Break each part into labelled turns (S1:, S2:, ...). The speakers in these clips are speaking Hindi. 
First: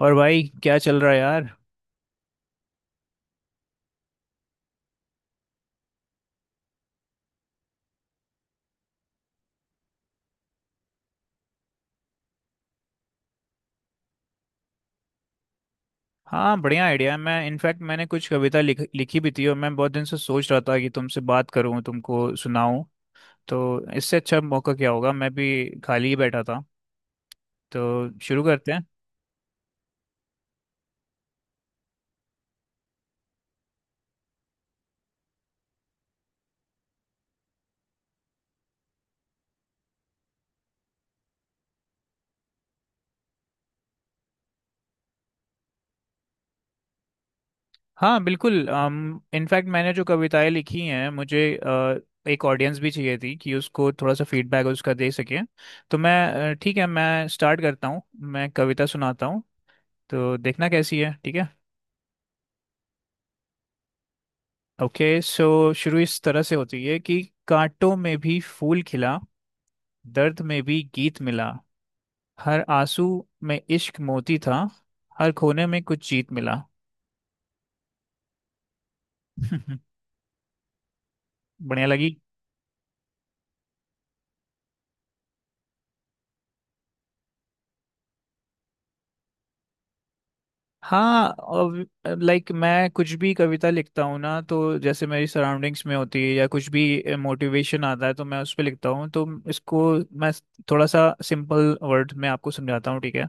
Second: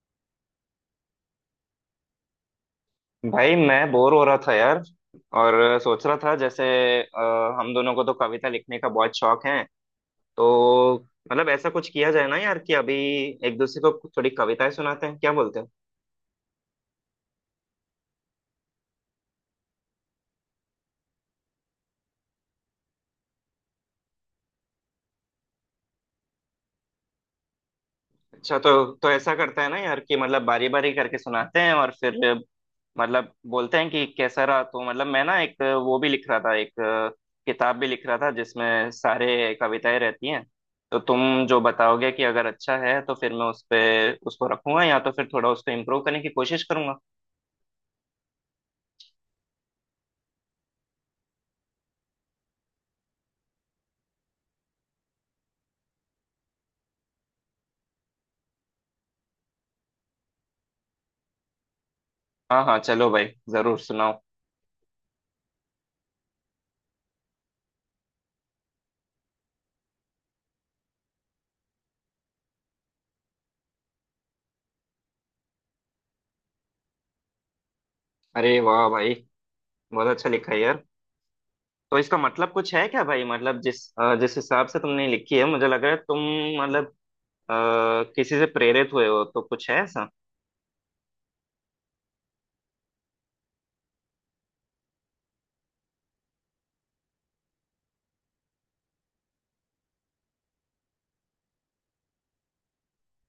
S1: और भाई क्या चल रहा है यार।
S2: भाई, मैं बोर हो रहा था यार। और सोच रहा था जैसे हम दोनों को तो कविता लिखने का बहुत शौक है। तो मतलब ऐसा कुछ किया जाए ना यार कि अभी एक दूसरे को थोड़ी कविताएं सुनाते हैं, क्या बोलते हैं?
S1: हाँ बढ़िया आइडिया है। मैं इनफैक्ट मैंने कुछ कविता लिखी भी थी और मैं बहुत दिन से सोच रहा था कि तुमसे बात करूँ तुमको सुनाऊँ। तो इससे अच्छा मौका क्या होगा, मैं भी खाली ही बैठा था। तो शुरू
S2: अच्छा,
S1: करते हैं।
S2: तो ऐसा करते हैं ना यार कि मतलब बारी बारी करके सुनाते हैं और फिर मतलब बोलते हैं कि कैसा रहा। तो मतलब मैं ना एक वो भी लिख रहा था, एक किताब भी लिख रहा था जिसमें सारे कविताएं रहती हैं। तो तुम जो बताओगे कि अगर अच्छा है तो फिर मैं उस पे उसको रखूंगा, या तो फिर थोड़ा उसको इम्प्रूव करने की कोशिश करूंगा।
S1: हाँ बिल्कुल। इनफैक्ट मैंने जो कविताएं लिखी हैं, मुझे एक ऑडियंस भी चाहिए थी कि उसको थोड़ा सा फीडबैक उसका दे सके। तो मैं ठीक है मैं स्टार्ट करता हूँ, मैं कविता सुनाता हूँ, तो देखना कैसी है, ठीक है।
S2: हाँ हाँ, चलो भाई जरूर सुनाओ।
S1: ओके सो शुरू इस तरह से होती है कि कांटों में भी फूल खिला, दर्द में भी गीत मिला, हर आंसू में इश्क मोती था, हर खोने में कुछ जीत मिला।
S2: अरे वाह भाई, बहुत अच्छा लिखा है यार।
S1: बढ़िया
S2: तो
S1: लगी।
S2: इसका मतलब कुछ है क्या भाई? मतलब जिस हिसाब से तुमने लिखी है, मुझे लग रहा है तुम मतलब अ, किसी से प्रेरित हुए हो, तो कुछ है ऐसा।
S1: हाँ। लाइक मैं कुछ भी कविता लिखता हूँ ना, तो जैसे मेरी सराउंडिंग्स में होती है या कुछ भी मोटिवेशन आता है तो मैं उस पर लिखता हूँ। तो इसको मैं थोड़ा सा सिंपल वर्ड में आपको समझाता हूँ, ठीक है।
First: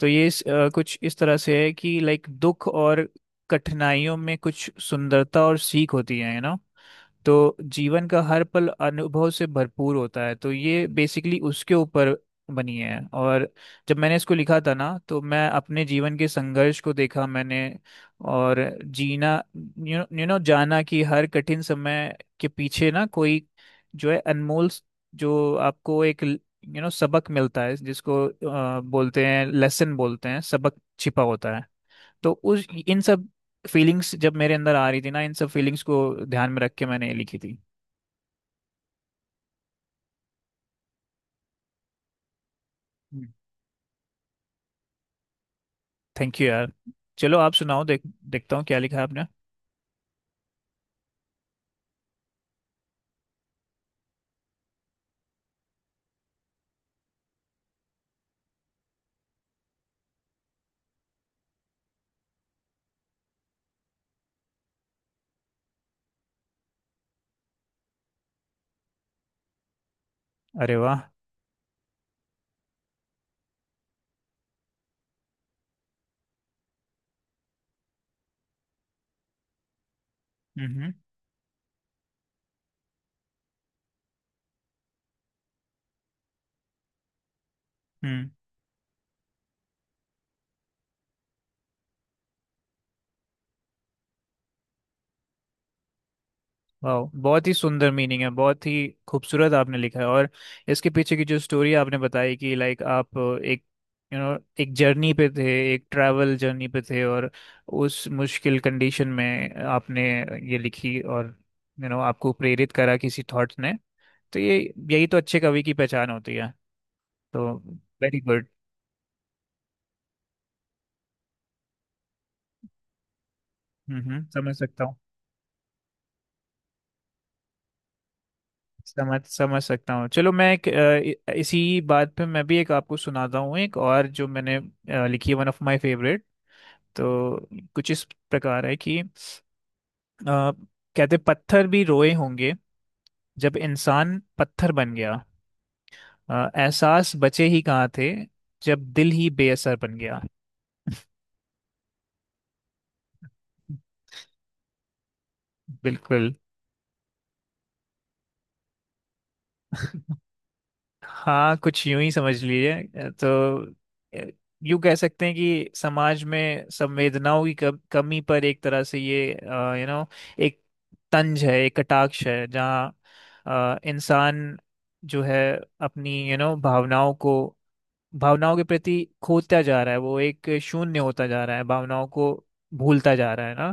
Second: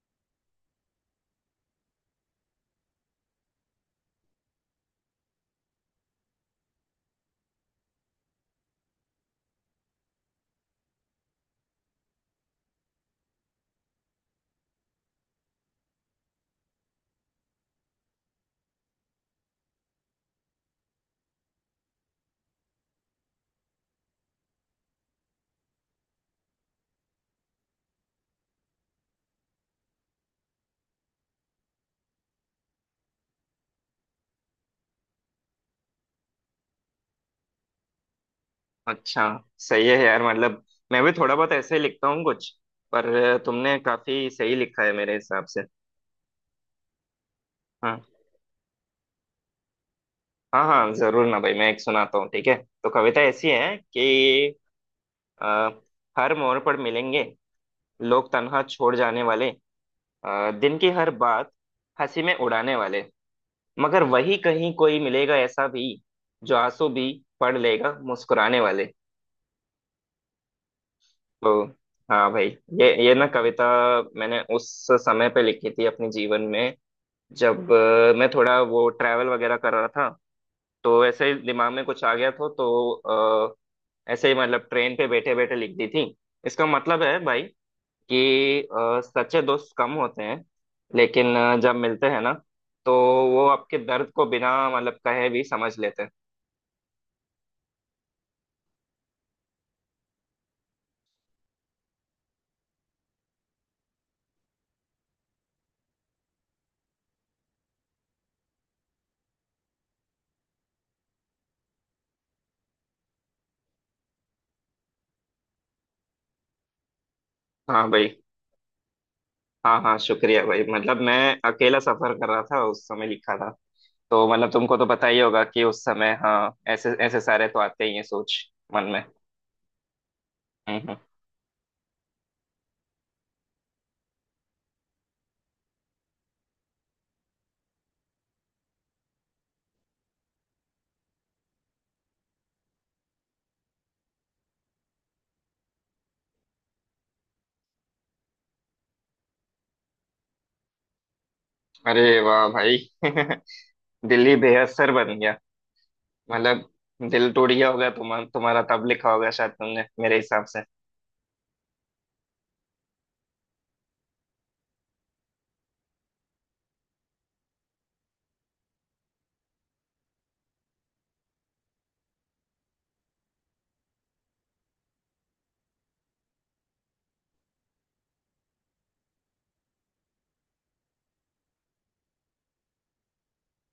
S1: तो ये कुछ इस तरह से है कि लाइक दुख और कठिनाइयों में कुछ सुंदरता और सीख होती है, यू नो। तो जीवन का हर पल अनुभव से भरपूर होता है। तो ये बेसिकली उसके ऊपर बनी है। और जब मैंने इसको लिखा था ना, तो मैं अपने जीवन के संघर्ष को देखा मैंने और जीना जाना कि हर कठिन समय के पीछे ना कोई जो है अनमोल जो आपको एक यू नो सबक मिलता है, जिसको बोलते हैं लेसन बोलते हैं सबक छिपा होता है। तो उस इन सब फीलिंग्स जब मेरे अंदर आ रही थी ना, इन सब फीलिंग्स को ध्यान में रख के मैंने ये लिखी थी।
S2: अच्छा, सही है यार। मतलब मैं भी थोड़ा बहुत ऐसे ही लिखता हूँ कुछ। पर तुमने काफी सही लिखा है मेरे हिसाब से।
S1: थैंक यू यार। चलो आप सुनाओ,
S2: हाँ
S1: देख, देखता हूँ क्या लिखा है आपने।
S2: हाँ हाँ, जरूर ना भाई, मैं एक सुनाता हूँ, ठीक है। तो कविता ऐसी है कि अ, हर मोड़ पर मिलेंगे लोग तन्हा छोड़ जाने वाले, दिन की हर बात हंसी में उड़ाने वाले, मगर वही कहीं कोई मिलेगा ऐसा भी जो आंसू भी पढ़ लेगा मुस्कुराने वाले।
S1: अरे वाह।
S2: तो हाँ भाई, ये ना कविता मैंने उस समय पे लिखी थी अपने जीवन में, जब मैं थोड़ा वो ट्रैवल वगैरह कर रहा था।
S1: हम्म
S2: तो ऐसे ही दिमाग में कुछ आ गया था, तो अ, ऐसे ही मतलब ट्रेन पे बैठे बैठे लिख दी थी। इसका मतलब है भाई
S1: हम्म।
S2: कि सच्चे दोस्त कम होते हैं, लेकिन जब मिलते हैं ना, तो वो आपके दर्द को बिना मतलब कहे भी समझ लेते हैं।
S1: वाह बहुत ही सुंदर मीनिंग है, बहुत ही खूबसूरत आपने लिखा है। और इसके पीछे की जो स्टोरी आपने बताई कि लाइक आप एक यू you नो एक जर्नी पे थे, एक ट्रैवल जर्नी पे थे और उस मुश्किल कंडीशन में आपने ये लिखी और यू you नो आपको प्रेरित करा किसी थॉट्स ने। तो ये यही तो अच्छे कवि की पहचान होती है। तो
S2: हाँ भाई।
S1: Very good.
S2: हाँ हाँ, शुक्रिया भाई। मतलब मैं अकेला सफर कर रहा था, उस समय लिखा था।
S1: हम्म,
S2: तो मतलब
S1: समझ
S2: तुमको
S1: सकता
S2: तो
S1: हूँ।
S2: पता ही होगा कि उस समय हाँ, ऐसे ऐसे सारे तो आते ही हैं सोच मन में।
S1: समझ समझ सकता हूँ। चलो मैं
S2: हम्म हम्म।
S1: इसी बात पे मैं भी एक आपको सुनाता हूँ, एक और जो मैंने लिखी है, वन ऑफ माय फेवरेट। तो कुछ इस प्रकार है कि कहते पत्थर भी रोए होंगे, जब इंसान पत्थर बन गया, एहसास बचे ही कहाँ थे, जब दिल ही बेअसर बन गया।
S2: अरे वाह भाई। दिल ही बेअसर बन गया।
S1: बिल्कुल।
S2: मतलब दिल टूट गया होगा तुम्हारा तब, लिखा होगा शायद तुमने मेरे हिसाब से।
S1: हाँ कुछ यूं ही समझ लीजिए। तो अ, यूं कह सकते हैं कि समाज में संवेदनाओं की कमी पर एक तरह से ये यू नो एक तंज है एक कटाक्ष है, जहाँ इंसान जो है अपनी यू नो भावनाओं को भावनाओं के प्रति खोता जा रहा है, वो एक शून्य होता जा रहा है, भावनाओं को भूलता जा रहा है ना।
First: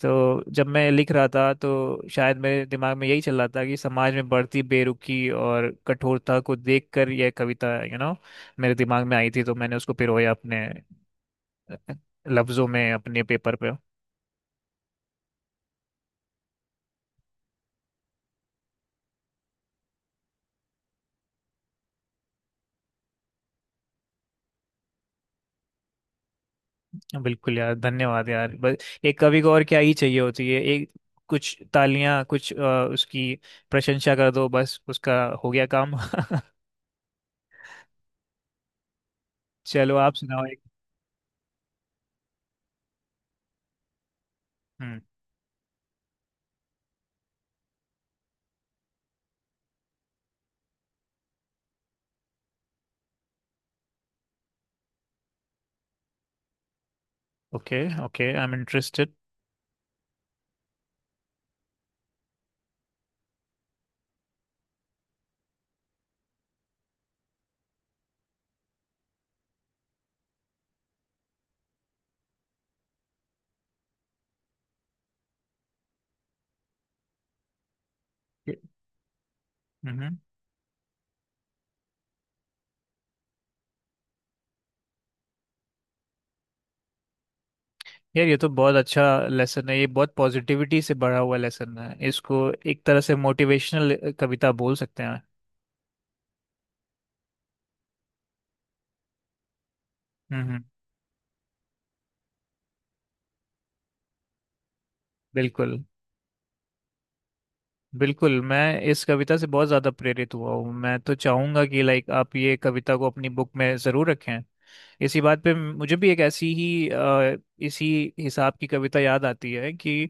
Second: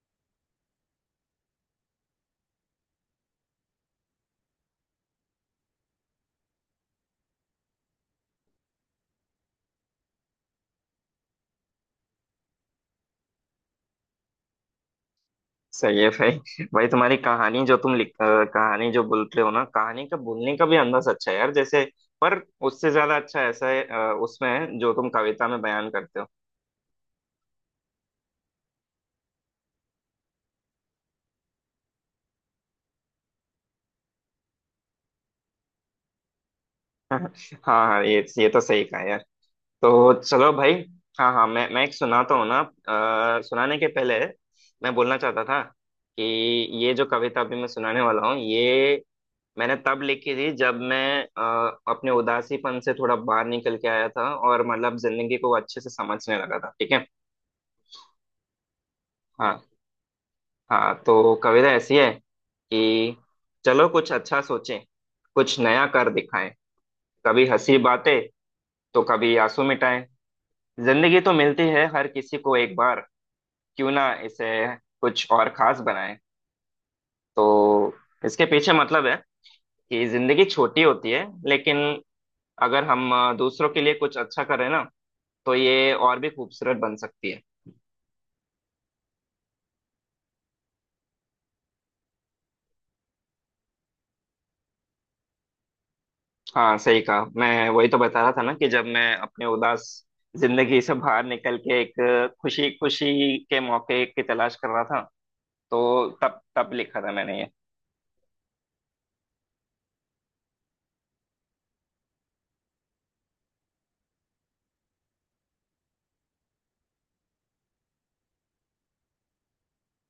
S1: तो जब मैं लिख रहा था तो शायद मेरे दिमाग में यही चल रहा था कि समाज में बढ़ती बेरुखी और कठोरता को देखकर यह कविता यू नो मेरे दिमाग में आई थी। तो मैंने उसको पिरोया अपने अ, लफ्जों में, अपने पेपर पे।
S2: सही है भाई। भाई, तुम्हारी कहानी जो तुम लिख अ, कहानी जो बोलते हो ना, कहानी का बोलने का भी अंदाज अच्छा है यार। जैसे, पर उससे ज्यादा अच्छा ऐसा है उसमें है जो तुम कविता में बयान करते हो।
S1: बिल्कुल यार, धन्यवाद यार। बस एक कवि को और क्या ही चाहिए होती है, एक कुछ तालियां कुछ उसकी प्रशंसा कर दो, बस उसका हो गया काम।
S2: हाँ हाँ, ये तो सही कहा यार।
S1: चलो
S2: तो
S1: आप सुनाओ
S2: चलो
S1: एक।
S2: भाई। हाँ हाँ, मैं एक सुनाता हूँ ना। सुनाने के पहले मैं
S1: हम्म।
S2: बोलना चाहता था कि ये जो कविता अभी मैं सुनाने वाला हूँ, ये मैंने तब लिखी थी जब मैं अपने उदासीपन से थोड़ा बाहर निकल के आया था और मतलब जिंदगी को अच्छे से समझने लगा था, ठीक है।
S1: ओके। ओके आई एम
S2: हाँ हाँ, तो कविता ऐसी है कि चलो कुछ अच्छा सोचें, कुछ नया कर दिखाएं। कभी हंसी बातें तो कभी आंसू मिटाएं। जिंदगी तो मिलती है हर किसी को एक बार, क्यों ना इसे कुछ और खास बनाए। तो इसके
S1: इंटरेस्टेड।
S2: पीछे मतलब है कि जिंदगी छोटी होती है, लेकिन अगर हम दूसरों के लिए कुछ अच्छा करें ना, तो ये और भी खूबसूरत बन सकती है।
S1: यार ये तो बहुत अच्छा लेसन है, ये बहुत पॉजिटिविटी से भरा हुआ लेसन है, इसको एक तरह से मोटिवेशनल कविता बोल सकते हैं।
S2: हाँ सही कहा। मैं वही तो बता रहा था ना कि जब मैं अपने उदास
S1: हम्म हम्म,
S2: जिंदगी से बाहर निकल के एक खुशी खुशी के मौके की तलाश कर रहा था,
S1: बिल्कुल
S2: तो तब तब लिखा था मैंने ये।
S1: बिल्कुल। मैं इस कविता से बहुत ज़्यादा प्रेरित हुआ हूँ, मैं तो चाहूँगा कि लाइक आप ये कविता को अपनी बुक में ज़रूर रखें। इसी बात पे मुझे भी एक ऐसी ही इसी हिसाब की कविता याद आती है कि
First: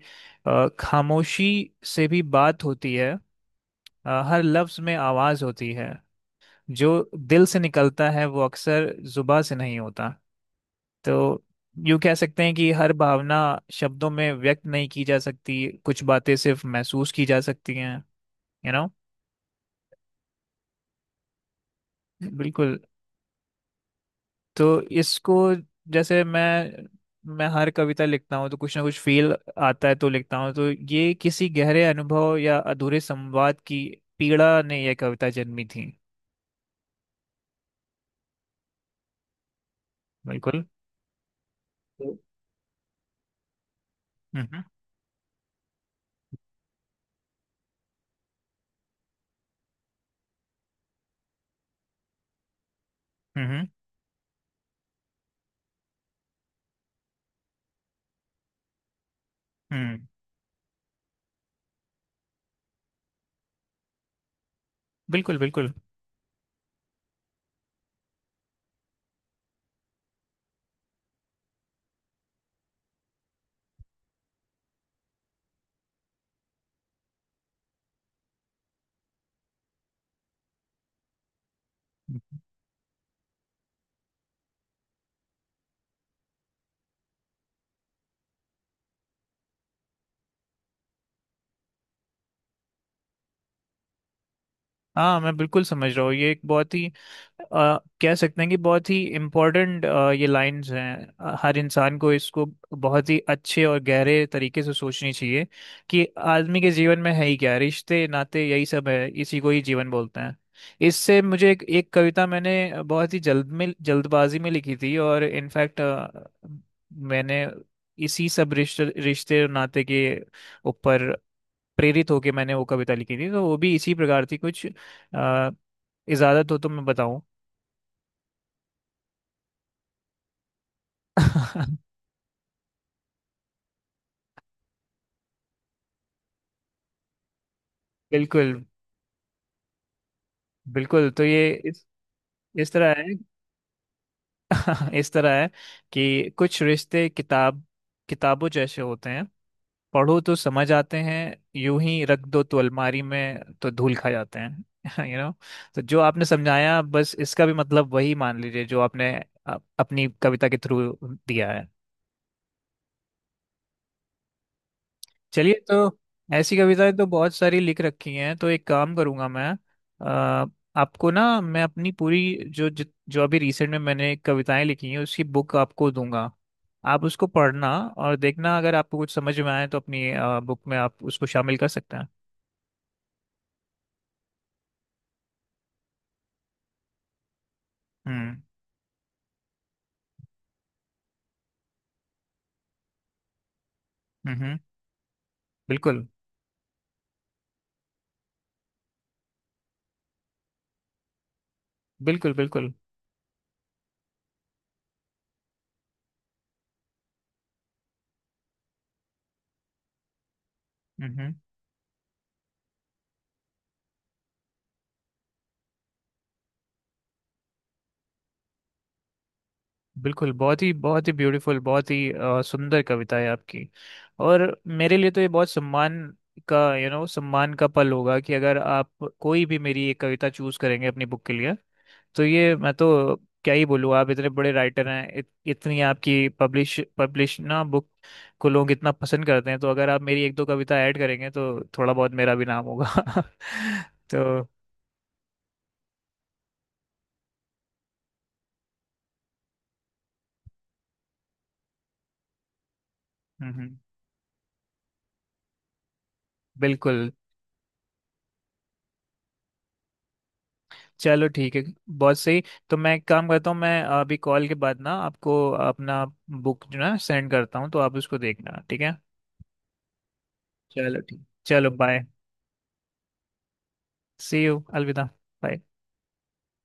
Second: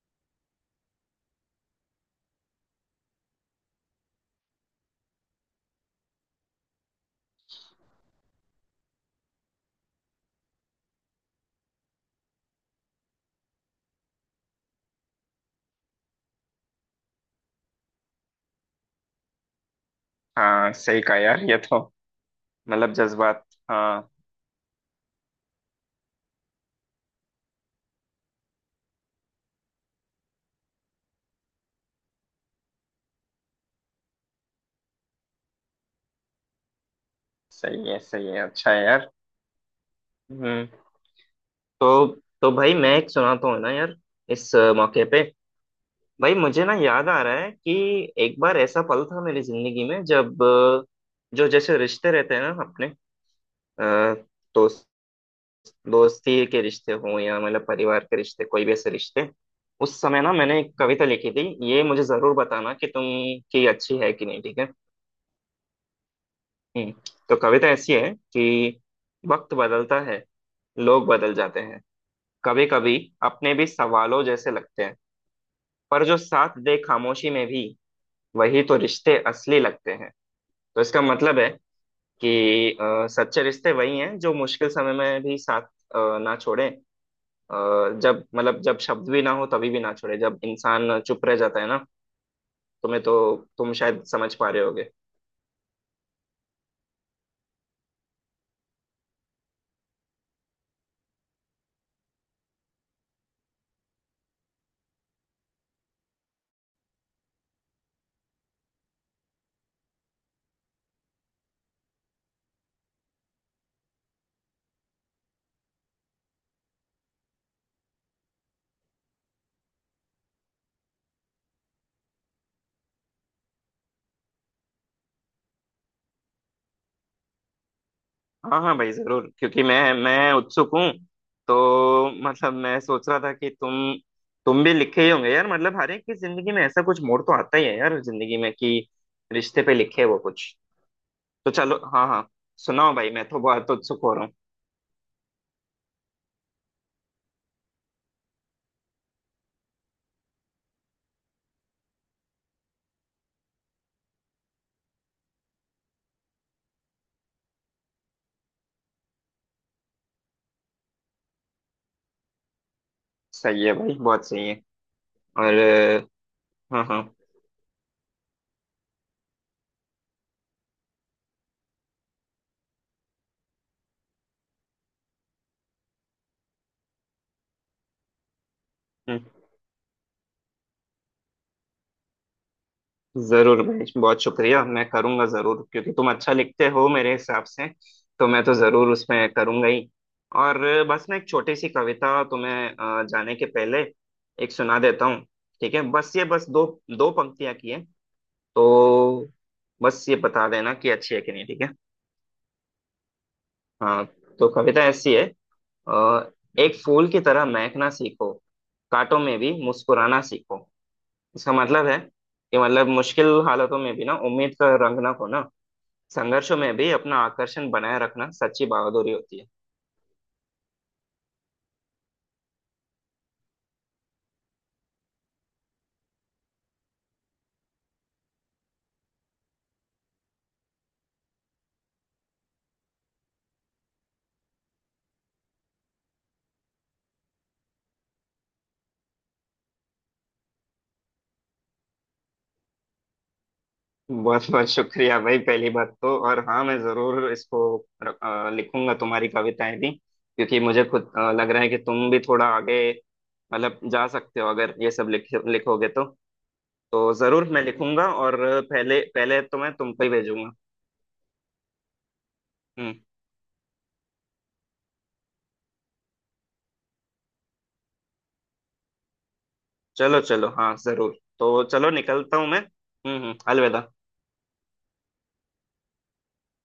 S1: खामोशी से भी बात होती है, हर लफ्ज़ में आवाज़ होती है, जो दिल से निकलता है वो अक्सर जुबा से नहीं होता। तो यूँ कह सकते हैं कि हर भावना शब्दों में व्यक्त नहीं की जा सकती, कुछ बातें सिर्फ महसूस की जा सकती हैं, यू नो।
S2: हाँ सही कहा यार, ये तो
S1: बिल्कुल।
S2: मतलब जज्बात। हाँ।
S1: तो इसको जैसे मैं हर कविता लिखता हूँ तो कुछ ना कुछ फील आता है तो लिखता हूँ। तो ये किसी गहरे अनुभव या अधूरे संवाद की पीड़ा ने यह कविता जन्मी थी।
S2: सही है, सही है, अच्छा है यार।
S1: बिल्कुल।
S2: हम्म। तो
S1: हम्म
S2: तो भाई, मैं एक सुनाता हूँ ना यार, इस
S1: हम्म।
S2: मौके पे। भाई, मुझे ना याद आ रहा है कि एक बार ऐसा पल था मेरी जिंदगी में, जब जो जैसे रिश्ते रहते हैं ना अपने,
S1: हम्म
S2: अ, दोस्त दोस्ती के रिश्ते हों या मतलब परिवार के रिश्ते, कोई भी ऐसे रिश्ते। उस
S1: हम्म,
S2: समय ना मैंने एक कविता लिखी थी। ये मुझे जरूर बताना कि तुम की अच्छी है कि नहीं, ठीक है।
S1: बिल्कुल बिल्कुल
S2: हम्म। तो कविता ऐसी है कि वक्त बदलता है, लोग बदल जाते हैं। कभी कभी अपने भी सवालों जैसे लगते हैं, पर जो साथ दे खामोशी में भी, वही तो रिश्ते असली लगते हैं। तो इसका मतलब है कि सच्चे रिश्ते वही हैं जो मुश्किल समय में भी साथ ना छोड़े। अ, जब मतलब जब शब्द भी ना हो तभी भी ना छोड़े, जब इंसान चुप रह जाता है ना। तुम्हें तो तुम शायद समझ पा रहे होगे।
S1: हाँ मैं बिल्कुल समझ रहा हूँ। ये एक बहुत ही अ, कह सकते हैं कि बहुत ही इम्पोर्टेंट ये लाइंस हैं, हर इंसान को इसको बहुत ही अच्छे और गहरे तरीके से सोचनी चाहिए कि आदमी के जीवन में है ही क्या, रिश्ते नाते यही सब है, इसी को ही जीवन बोलते हैं। इससे मुझे एक कविता मैंने बहुत ही जल्द में जल्दबाजी में लिखी थी और इनफैक्ट मैंने इसी सब रिश्ते रिश्ते और नाते के ऊपर प्रेरित होके मैंने वो कविता लिखी थी। तो वो भी इसी प्रकार थी कुछ। अ, इजाजत हो तो मैं बताऊं।
S2: हाँ हाँ भाई जरूर, क्योंकि मैं उत्सुक हूँ। तो मतलब मैं सोच रहा था कि तुम भी लिखे ही होंगे यार। मतलब हर एक की जिंदगी में ऐसा कुछ मोड़ तो आता ही है यार, जिंदगी में
S1: बिल्कुल
S2: कि रिश्ते पे लिखे वो कुछ।
S1: बिल्कुल। तो ये
S2: तो चलो हाँ हाँ,
S1: इस तरह
S2: सुनाओ भाई,
S1: है।
S2: मैं तो बहुत उत्सुक हो रहा हूँ।
S1: इस तरह है कि कुछ रिश्ते किताबों जैसे होते हैं, पढ़ो तो समझ आते हैं, यूं ही रख दो तो अलमारी में तो धूल खा जाते हैं। You know. तो जो आपने समझाया बस इसका भी मतलब वही मान लीजिए जो आपने अपनी कविता के थ्रू दिया है।
S2: सही है भाई, बहुत सही है।
S1: चलिए।
S2: और
S1: तो ऐसी
S2: हाँ
S1: कविताएं
S2: हाँ।
S1: तो बहुत सारी लिख रखी हैं, तो एक काम करूंगा मैं। अ, आपको ना मैं अपनी पूरी जो जो अभी रिसेंट में मैंने कविताएं लिखी हैं उसकी बुक आपको दूंगा, आप उसको पढ़ना और देखना अगर आपको कुछ
S2: हम्म।
S1: समझ में आए तो अपनी बुक में आप उसको शामिल कर सकते हैं।
S2: जरूर भाई, बहुत शुक्रिया। मैं करूंगा जरूर, क्योंकि तुम अच्छा लिखते हो मेरे हिसाब से। तो
S1: हम्म
S2: मैं तो जरूर उसमें करूंगा ही। और बस मैं एक छोटी सी कविता तुम्हें जाने के पहले
S1: हम्म
S2: एक
S1: हम्म,
S2: सुना देता हूँ, ठीक है।
S1: बिल्कुल
S2: बस ये, बस दो दो पंक्तियां की है। तो बस ये बता देना कि अच्छी है कि नहीं, ठीक है।
S1: बिल्कुल बिल्कुल।
S2: हाँ। तो कविता ऐसी है, अ, एक फूल की तरह महकना सीखो, कांटों में भी मुस्कुराना सीखो।
S1: हम्म हम्म।
S2: इसका मतलब है कि मतलब मुश्किल हालातों में भी ना उम्मीद का रंग ना खोना, संघर्षों में भी अपना आकर्षण बनाए रखना सच्ची बहादुरी होती है।
S1: बिल्कुल बहुत ही ब्यूटीफुल, बहुत ही सुंदर कविता है आपकी। और मेरे लिए तो ये बहुत सम्मान का यू नो सम्मान का पल होगा कि अगर आप कोई भी मेरी एक कविता चूज करेंगे अपनी बुक के लिए। तो ये मैं तो क्या ही बोलूँ, आप इतने बड़े राइटर हैं, इतनी आपकी पब्लिश पब्लिश ना बुक को लोग इतना पसंद करते हैं। तो अगर आप मेरी एक दो कविता ऐड करेंगे तो थोड़ा बहुत मेरा भी नाम होगा। तो
S2: बहुत बहुत शुक्रिया भाई, पहली बात तो। और हाँ, मैं जरूर इसको लिखूंगा तुम्हारी कविताएं भी, क्योंकि मुझे खुद लग रहा है कि तुम भी थोड़ा आगे
S1: हम्म, हम्म,
S2: मतलब जा सकते हो अगर ये सब लिखोगे तो।
S1: बिल्कुल।
S2: तो जरूर मैं लिखूंगा, और पहले पहले तो मैं तुमको ही भेजूंगा।
S1: चलो ठीक है, बहुत सही। तो
S2: हम्म।
S1: मैं एक काम करता हूँ, मैं अभी कॉल के बाद ना आपको अपना बुक जो ना सेंड करता हूँ, तो आप उसको देखना, ठीक है।
S2: चलो चलो, हाँ
S1: चलो
S2: जरूर।
S1: ठीक,
S2: तो
S1: चलो
S2: चलो,
S1: बाय।
S2: निकलता हूँ मैं। हम्म। अलविदा।
S1: सी यू, अलविदा। Bye.